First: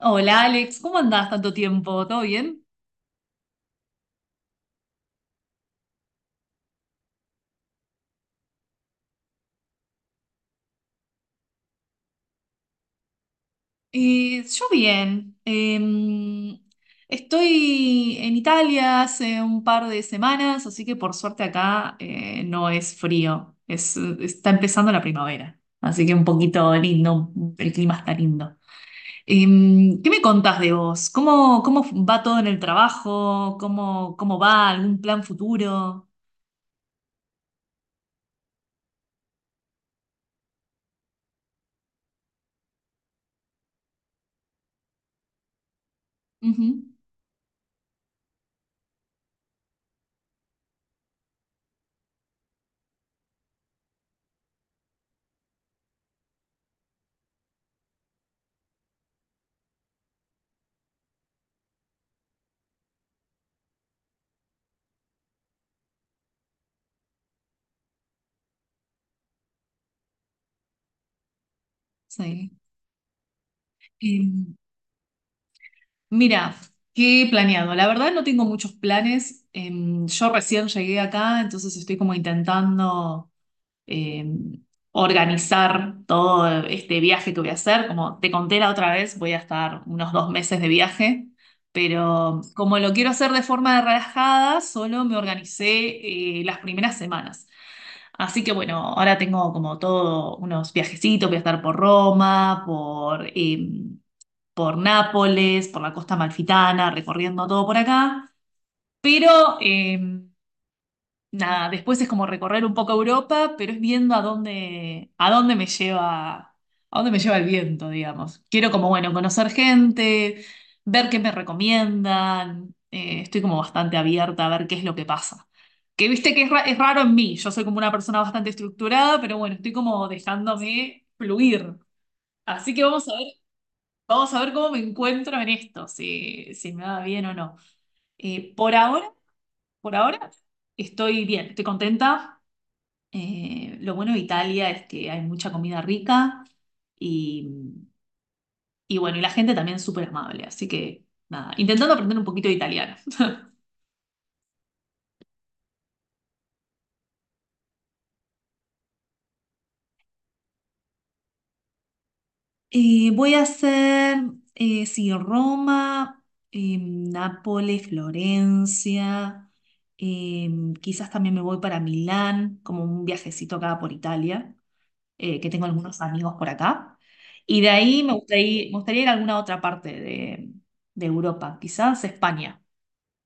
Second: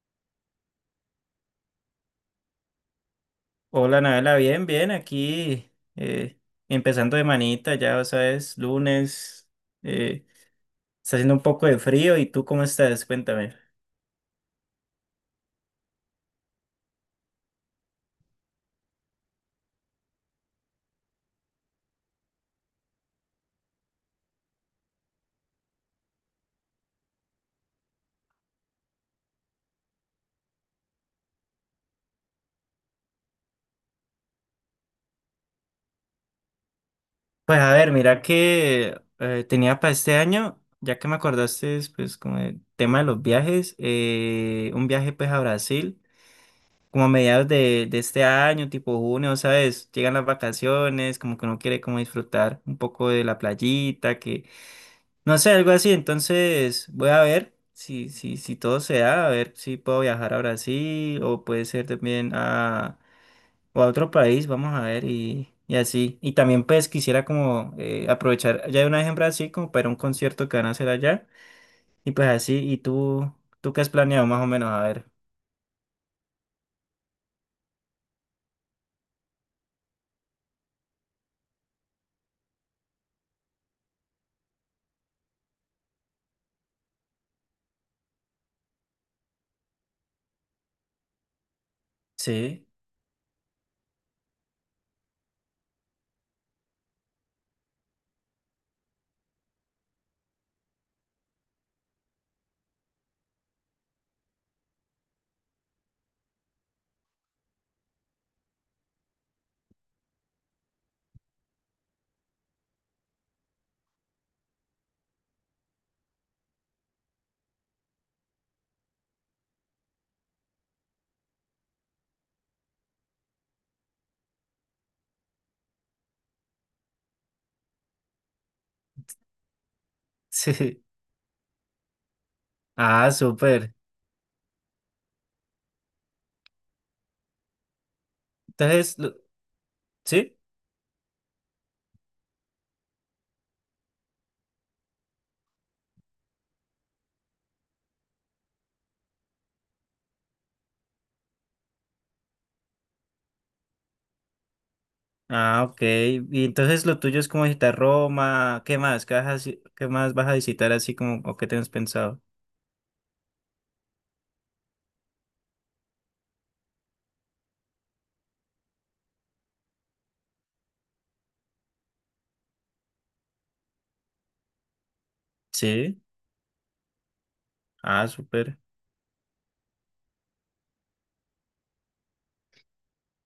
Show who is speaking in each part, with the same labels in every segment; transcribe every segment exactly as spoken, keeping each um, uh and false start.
Speaker 1: Hola Alex, ¿cómo andás tanto tiempo? ¿Todo bien?
Speaker 2: Hola, Nabela, bien, bien, aquí eh, empezando de manita, ya, o sea, es lunes. eh, Está haciendo un poco de frío. ¿Y tú cómo estás? Cuéntame.
Speaker 1: Eh, yo bien. Eh, estoy en Italia hace un par de semanas, así que por suerte acá eh, no es frío. Es, está empezando la primavera, así que un poquito lindo, el clima está lindo. Eh, ¿qué me contás de vos? ¿Cómo, cómo va todo en el trabajo? ¿Cómo, cómo va algún plan futuro?
Speaker 2: Pues a ver, mira que eh, tenía para este año, ya que me acordaste, pues como el tema de los viajes, eh, un viaje pues a Brasil,
Speaker 1: Ujú,
Speaker 2: como a mediados de, de este año, tipo junio, ¿sabes? Llegan las vacaciones, como que uno quiere como disfrutar un poco de la playita, que no sé, algo así. Entonces voy a ver si, si, si todo se da, a ver si puedo viajar a Brasil o puede ser también a, o a otro país, vamos a ver, y, y así. Y también pues quisiera como eh, aprovechar ya de una vez en Brasil como para ir a un concierto que van a hacer allá, y pues
Speaker 1: sí.
Speaker 2: así. ¿Y tú, tú qué has planeado más o
Speaker 1: Em,
Speaker 2: menos? A ver.
Speaker 1: Mira, ¿qué he planeado? La verdad no tengo muchos planes. Em, yo recién llegué acá, entonces estoy como intentando em, organizar todo este viaje que voy a hacer. Como te conté la otra vez, voy a estar unos dos meses de viaje, pero
Speaker 2: Sí,
Speaker 1: como lo quiero hacer de forma relajada, solo me organicé eh, las primeras semanas. Así que bueno, ahora tengo como todo unos viajecitos, voy a estar por Roma, por... em, por Nápoles, por la costa malfitana, recorriendo todo por acá. Pero eh, nada, después es como recorrer un poco Europa, pero es viendo a dónde, a dónde me lleva, a dónde me lleva el viento, digamos. Quiero como, bueno, conocer gente, ver qué me recomiendan. Eh, estoy como bastante abierta a ver qué es lo que pasa. Que viste que es, ra- es raro en mí, yo soy como una persona bastante estructurada, pero bueno, estoy como
Speaker 2: sí.
Speaker 1: dejándome fluir. Así que vamos
Speaker 2: Ah,
Speaker 1: a ver.
Speaker 2: súper.
Speaker 1: Vamos a ver cómo me encuentro en esto, si, si me va bien o no. Eh, por
Speaker 2: Entonces,
Speaker 1: ahora,
Speaker 2: lo-
Speaker 1: por ahora
Speaker 2: ¿sí?
Speaker 1: estoy bien, estoy contenta. Eh, lo bueno de Italia es que hay mucha comida rica y, y bueno, y la gente también es súper amable, así que nada, intentando aprender un poquito de italiano.
Speaker 2: Ah, ok. Y entonces lo tuyo es como visitar Roma. ¿Qué más? ¿Qué vas a, haci- qué más vas a visitar así como o qué tienes pensado?
Speaker 1: Eh, voy a hacer, eh, sí, Roma, eh, Nápoles, Florencia, eh, quizás también me voy para Milán, como un viajecito acá por Italia. Eh, que tengo
Speaker 2: Sí.
Speaker 1: algunos amigos por acá. Y de ahí
Speaker 2: Ah,
Speaker 1: me
Speaker 2: súper.
Speaker 1: gustaría, me gustaría ir a alguna otra parte de, de Europa, quizás España.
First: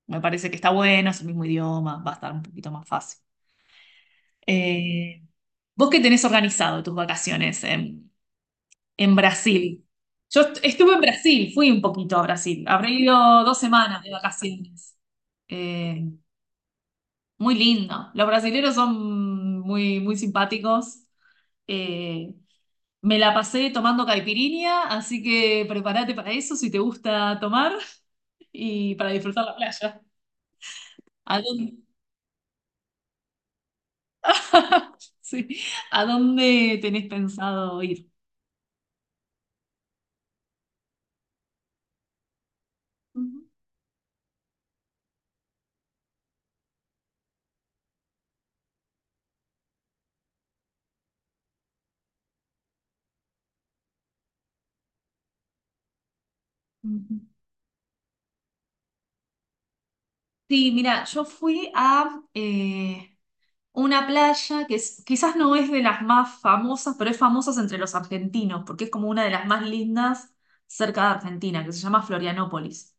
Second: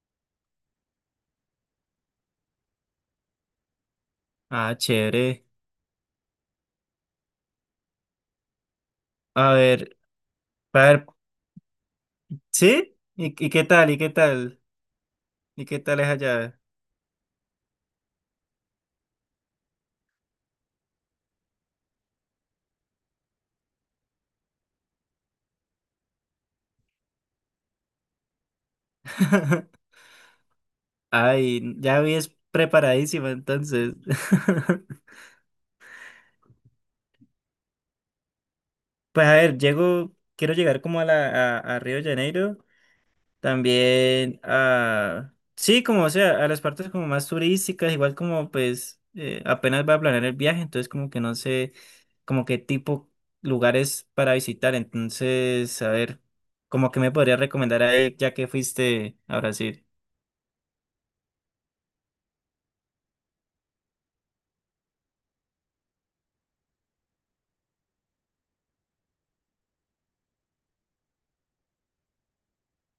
Speaker 1: Me parece que está bueno, es el mismo idioma, va a estar un poquito más fácil.
Speaker 2: Ah,
Speaker 1: Eh,
Speaker 2: chévere.
Speaker 1: ¿Vos qué tenés organizado tus vacaciones en, en
Speaker 2: A
Speaker 1: Brasil?
Speaker 2: ver,
Speaker 1: Yo est-
Speaker 2: a
Speaker 1: estuve en
Speaker 2: ver.
Speaker 1: Brasil, fui un poquito a Brasil. Habré
Speaker 2: ¿Sí? ¿Y,
Speaker 1: ido
Speaker 2: y
Speaker 1: dos
Speaker 2: qué tal? ¿Y
Speaker 1: semanas de
Speaker 2: qué tal?
Speaker 1: vacaciones.
Speaker 2: ¿Y qué tal
Speaker 1: Eh,
Speaker 2: es allá?
Speaker 1: Muy lindo. Los brasileños son muy, muy simpáticos. Eh, Me la pasé tomando caipirinha, así que prepárate para eso si te gusta tomar y para disfrutar la playa. ¿A
Speaker 2: Ay,
Speaker 1: dónde,
Speaker 2: ya vi, es preparadísima entonces.
Speaker 1: sí, ¿a dónde tenés pensado ir?
Speaker 2: Pues a ver, llego, quiero llegar como a la a, a Río de Janeiro.
Speaker 1: Ujú,
Speaker 2: También a, sí, como o sea, a las partes como más turísticas, igual como pues eh, apenas va a planear el viaje, entonces como que no sé como qué tipo lugares para visitar, entonces a ver, como que me
Speaker 1: ujú.
Speaker 2: podría recomendar ahí ya que fuiste a Brasil.
Speaker 1: Sí, mira, yo fui a eh, una playa que es- quizás no es de las más famosas, pero es famosa entre los argentinos, porque es como una de las más lindas cerca de Argentina, que se llama Florianópolis.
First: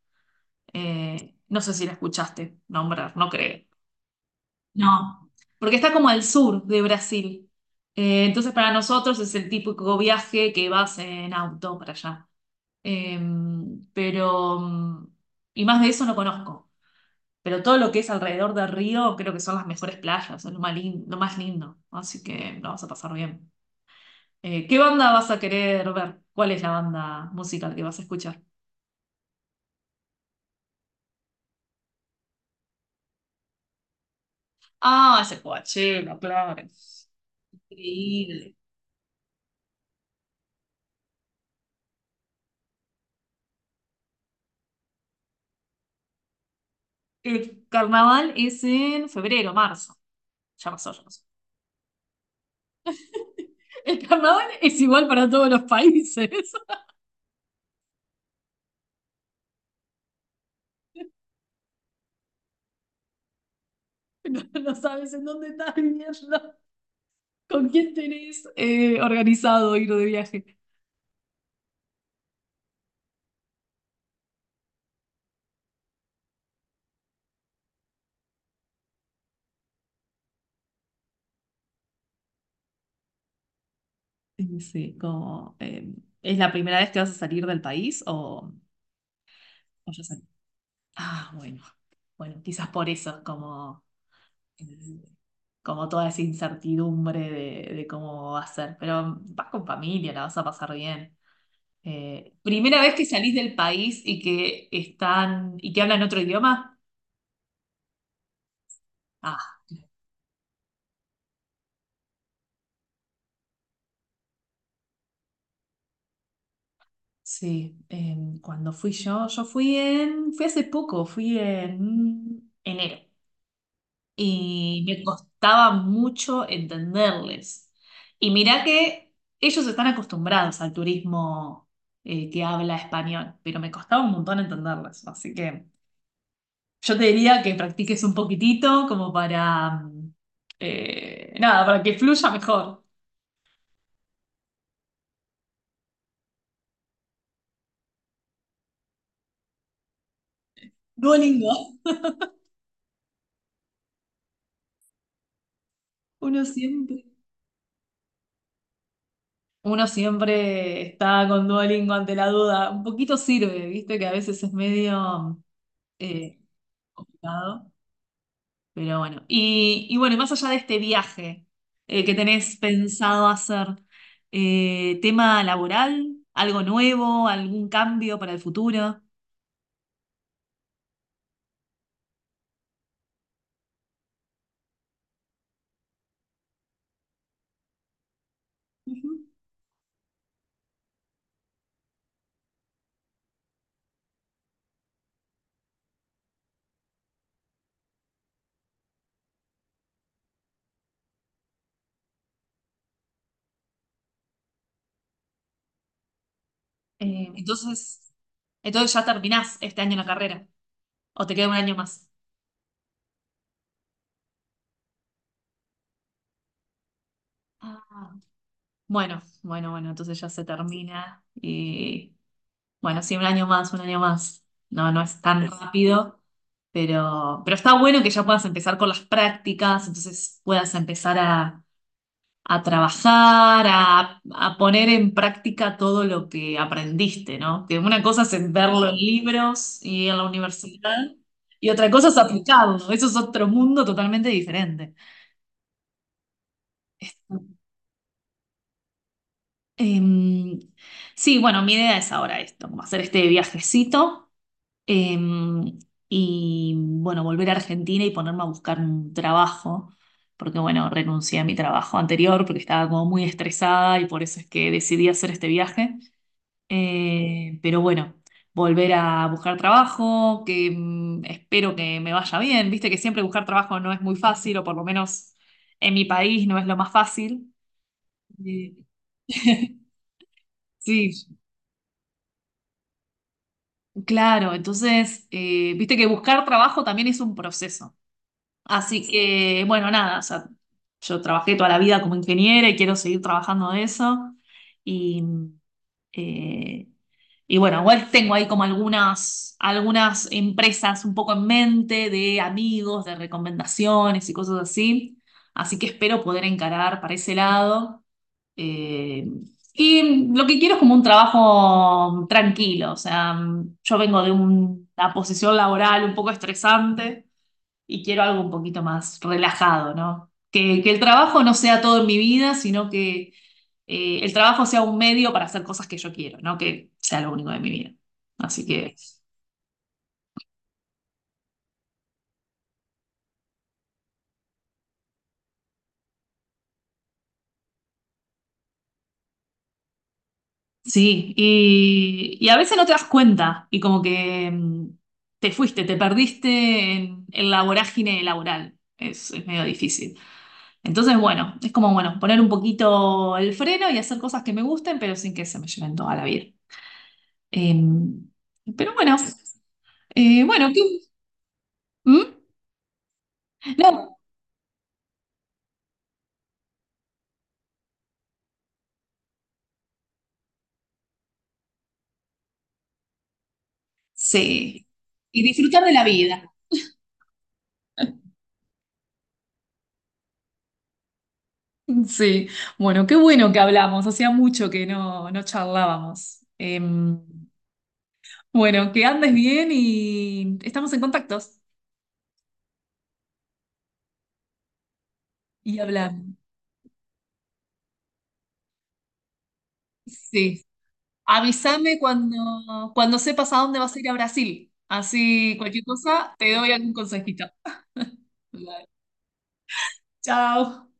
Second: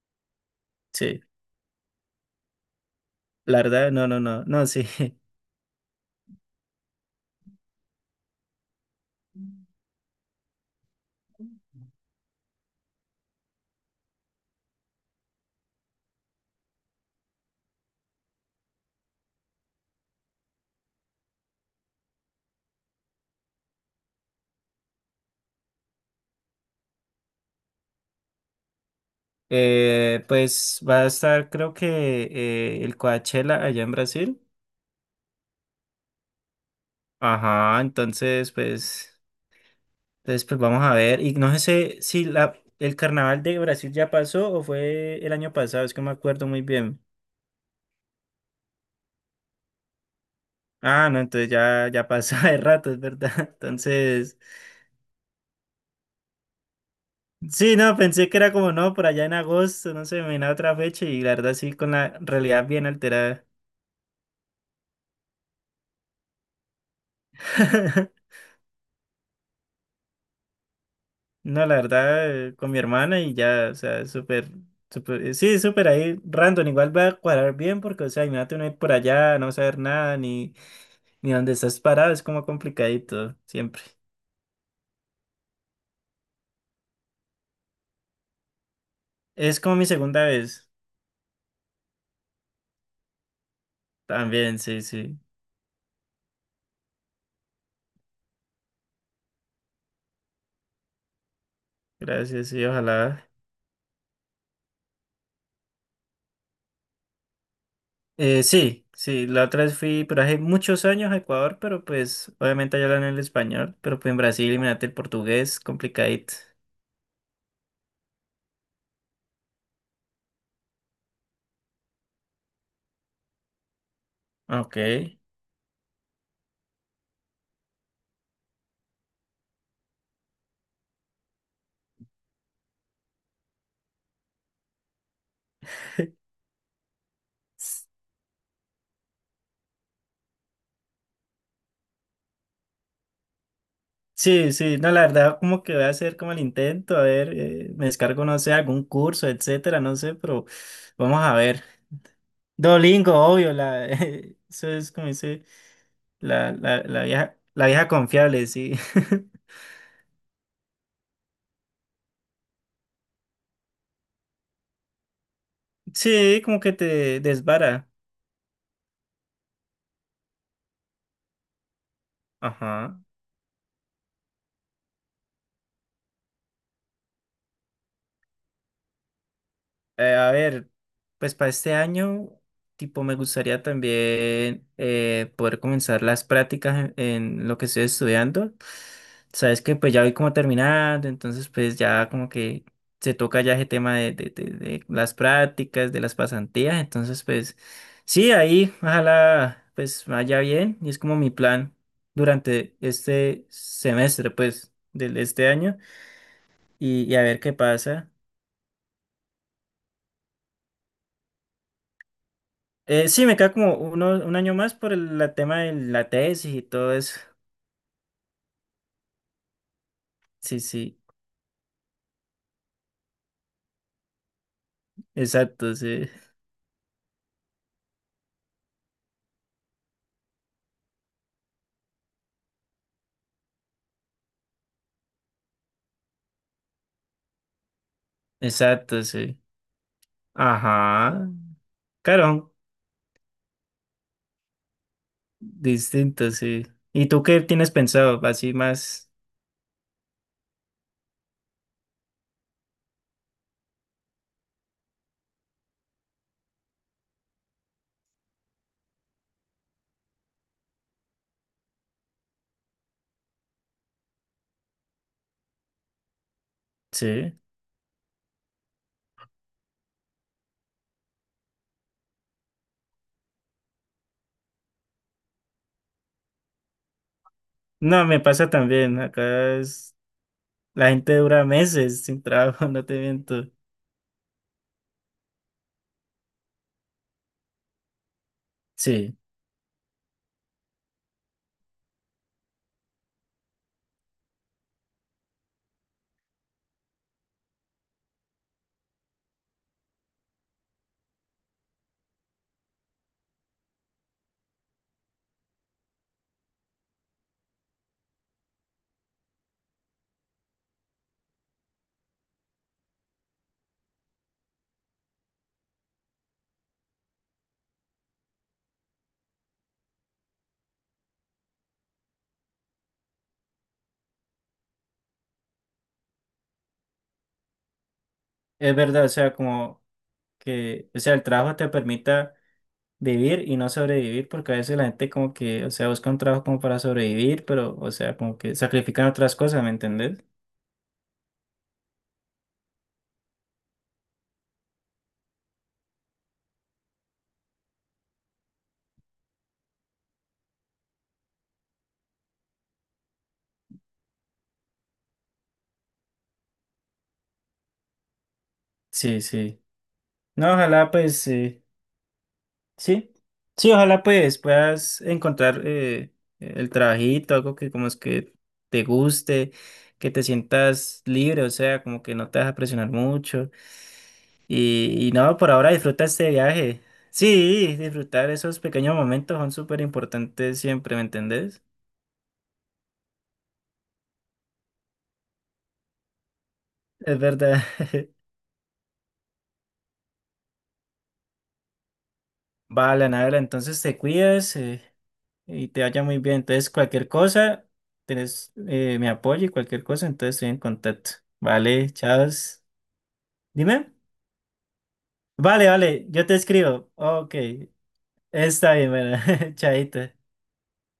Speaker 2: Sí,
Speaker 1: Eh, no sé si la escuchaste nombrar, no
Speaker 2: la
Speaker 1: creo.
Speaker 2: verdad, no, no, no, no, sí.
Speaker 1: No, porque está como al sur de Brasil. Eh, entonces para nosotros es el típico viaje que vas en auto para allá. Eh, pero, mm, y más de eso no conozco. Pero todo lo que es alrededor del río creo que son las mejores playas, es lo más lindo, lo más lindo. Así que lo vas a pasar bien. Eh, ¿qué banda vas a querer ver? ¿Cuál es la banda musical que vas a escuchar?
Speaker 2: Eh, pues va a estar creo que eh, el Coachella allá en Brasil.
Speaker 1: Ah, ese Coachella, claro.
Speaker 2: Ajá, entonces
Speaker 1: Increíble.
Speaker 2: pues... Entonces, pues vamos a ver. Y no sé si la, el carnaval de Brasil ya pasó o fue el año pasado, es que no me acuerdo muy bien.
Speaker 1: El carnaval es en febrero, marzo. Ya pasó, ya
Speaker 2: Ah, no,
Speaker 1: pasó.
Speaker 2: entonces ya, ya pasó de rato, es verdad.
Speaker 1: El
Speaker 2: Entonces,
Speaker 1: carnaval es igual para todos los países.
Speaker 2: sí, no, pensé que era como no, por allá en agosto, no sé, me vino a otra fecha, y la verdad sí, con la realidad bien alterada.
Speaker 1: No sabes en dónde estás viviendo, con quién tenés eh, organizado ir de viaje.
Speaker 2: No, la verdad, eh, con mi hermana y ya, o sea, súper, súper, eh, sí, súper ahí, random, igual va a cuadrar bien porque, o sea, imagínate uno ir por allá, no saber nada, ni, ni dónde estás parado, es como complicadito, siempre.
Speaker 1: Y sí, como, eh, ¿es la primera vez que vas a salir del país o,
Speaker 2: Es como mi
Speaker 1: o ya salí?
Speaker 2: segunda vez.
Speaker 1: Ah, bueno, bueno, quizás por eso, es como,
Speaker 2: También,
Speaker 1: eh,
Speaker 2: sí, sí.
Speaker 1: como toda esa incertidumbre de, de cómo va a ser. Pero vas con familia, la vas a pasar bien. Eh,
Speaker 2: Gracias, sí,
Speaker 1: ¿primera vez que
Speaker 2: ojalá.
Speaker 1: salís del país y que están y que hablan otro idioma?
Speaker 2: Eh, sí, sí, la
Speaker 1: Ah.
Speaker 2: otra vez fui, pero hace muchos años a Ecuador, pero pues obviamente allá hablan el español, pero pues en Brasil, imagínate el portugués, complicadito.
Speaker 1: Sí, em, cuando fui yo, yo fui en, fui hace poco, fui en enero
Speaker 2: Ah, ok.
Speaker 1: y me costaba mucho entenderles. Y mirá que ellos están acostumbrados al turismo eh, que habla español, pero me costaba un montón entenderles. Así que yo te diría que
Speaker 2: S-
Speaker 1: practiques un poquitito como para, mm, eh, nada, para que fluya mejor.
Speaker 2: Sí, sí, no, la verdad, como que voy a hacer como el intento, a ver, eh, me descargo, no sé, algún curso, etcétera, no sé, pero vamos a
Speaker 1: Duolingo.
Speaker 2: ver. Dolingo, obvio, la, eso es como dice,
Speaker 1: Uno
Speaker 2: la, la,
Speaker 1: siempre.
Speaker 2: la vieja, la vieja confiable, sí.
Speaker 1: Uno siempre está con Duolingo ante la duda. Un poquito sirve, viste, que a veces es medio eh,
Speaker 2: Sí, como que te
Speaker 1: complicado.
Speaker 2: desvara.
Speaker 1: Pero bueno. Y, y bueno, y más allá de este viaje eh, que tenés
Speaker 2: Ajá.
Speaker 1: pensado hacer, eh, tema laboral, algo nuevo, algún cambio para el futuro.
Speaker 2: Eh, a ver, pues para este año, tipo, me gustaría también eh, poder comenzar las prácticas en, en lo que estoy estudiando.
Speaker 1: Ujú.
Speaker 2: Sabes que pues ya voy como terminando, entonces pues ya como que se toca ya ese tema de, de, de- de las prácticas, de las pasantías. Entonces pues sí, ahí ojalá pues vaya bien, y es como mi plan durante este semestre pues de de este año. Y, y a
Speaker 1: Eh,
Speaker 2: ver qué pasa.
Speaker 1: entonces, entonces ya terminás este año la carrera. ¿O te queda un año más?
Speaker 2: Eh, sí, me queda como uno, un año más por el la tema de la tesis y todo eso.
Speaker 1: Ah. Bueno, bueno, bueno, entonces ya se
Speaker 2: Sí, sí,
Speaker 1: termina. Y bueno, sí, un año más, un año más. No, no es tan
Speaker 2: exacto, sí.
Speaker 1: rápido, pero, pero está bueno que ya puedas empezar con las prácticas, entonces puedas empezar a, a trabajar, a, a poner en práctica todo lo que aprendiste, ¿no? Que una cosa es verlo en claro,
Speaker 2: Exacto, sí.
Speaker 1: libros y en la universidad,
Speaker 2: Ajá.
Speaker 1: y otra cosa es
Speaker 2: Claro,
Speaker 1: aplicarlo. Eso es otro mundo totalmente diferente.
Speaker 2: distinto, sí. ¿Y tú qué
Speaker 1: Este,
Speaker 2: tienes pensado? Así más,
Speaker 1: em, sí, bueno, mi idea es ahora esto, como hacer este viajecito. Em, y bueno, volver a Argentina y ponerme a buscar un trabajo, porque bueno, renuncié a mi trabajo anterior porque estaba como muy estresada y por eso es que decidí hacer este viaje.
Speaker 2: sí.
Speaker 1: Eh, pero bueno, volver a buscar trabajo, que mm, espero que me vaya bien. Viste que siempre buscar trabajo no es muy fácil, o por lo menos en mi país no es lo más fácil.
Speaker 2: No, me pasa
Speaker 1: Eh,
Speaker 2: también. Acá es- la gente
Speaker 1: sí,
Speaker 2: dura meses sin trabajo, no te miento.
Speaker 1: claro, entonces, eh, viste que buscar trabajo también es un proceso. Así
Speaker 2: Sí,
Speaker 1: que, bueno, nada, o sea, yo trabajé toda la vida como ingeniera y quiero seguir trabajando de eso. Y, eh, y bueno, igual tengo ahí como algunas, algunas empresas un poco en mente de amigos, de recomendaciones y cosas así. Así que espero poder encarar para ese lado. Eh, y lo que quiero es como un trabajo tranquilo. O sea, yo vengo de un- una posición laboral un poco estresante y quiero algo un poquito más relajado, ¿no? Que, que el trabajo no sea todo en mi vida, sino que eh, el trabajo sea un medio para hacer cosas que yo quiero, no que sea lo único de mi vida. Así
Speaker 2: es
Speaker 1: que
Speaker 2: verdad, o sea, como que, o sea, el trabajo te permite vivir y no sobrevivir, porque a veces la gente como que, o sea, busca un trabajo como para sobrevivir, pero, o sea, como que sacrifican otras cosas, ¿me entendés?
Speaker 1: sí, y, y a veces no te das cuenta y como que mm, te fuiste, te perdiste en, en la vorágine laboral. Es, es medio difícil. Entonces, bueno, es como, bueno, poner un poquito el freno y hacer cosas que me gusten, pero sin que se me lleven toda la vida. Em, pero bueno,
Speaker 2: Sí, sí.
Speaker 1: eh,
Speaker 2: No,
Speaker 1: bueno, qué
Speaker 2: ojalá pues, eh,
Speaker 1: ¿Mm?
Speaker 2: sí, sí, ojalá
Speaker 1: No,
Speaker 2: pues puedas encontrar eh, el trabajito, algo que como es que te guste, que te sientas libre, o sea, como que no te vas a presionar mucho.
Speaker 1: sí.
Speaker 2: Y, y no,
Speaker 1: Y
Speaker 2: por ahora
Speaker 1: disfrutar de la
Speaker 2: disfruta este
Speaker 1: vida.
Speaker 2: viaje. Sí, disfrutar esos pequeños momentos son súper importantes siempre, ¿me entendés?
Speaker 1: Sí, bueno, qué bueno que hablamos, hacía mucho que no, no charlábamos.
Speaker 2: Es
Speaker 1: Em,
Speaker 2: verdad.
Speaker 1: bueno, que andes bien y estamos en contactos
Speaker 2: Vale, Anabela, entonces te cuidas, eh, y
Speaker 1: y
Speaker 2: te vaya muy
Speaker 1: hablamos.
Speaker 2: bien. Entonces, cualquier cosa, tenés eh, mi apoyo, y cualquier cosa, entonces estoy en
Speaker 1: Sí,
Speaker 2: contacto. Vale,
Speaker 1: avísame
Speaker 2: chao.
Speaker 1: cuando, cuando sepas a dónde
Speaker 2: Dime.
Speaker 1: vas a ir a Brasil, así
Speaker 2: Vale,
Speaker 1: cualquier
Speaker 2: vale, yo te
Speaker 1: cosa te doy
Speaker 2: escribo.
Speaker 1: algún
Speaker 2: Ok,
Speaker 1: consejito.
Speaker 2: está
Speaker 1: Vale.
Speaker 2: bien, bueno, chaito.
Speaker 1: Chao.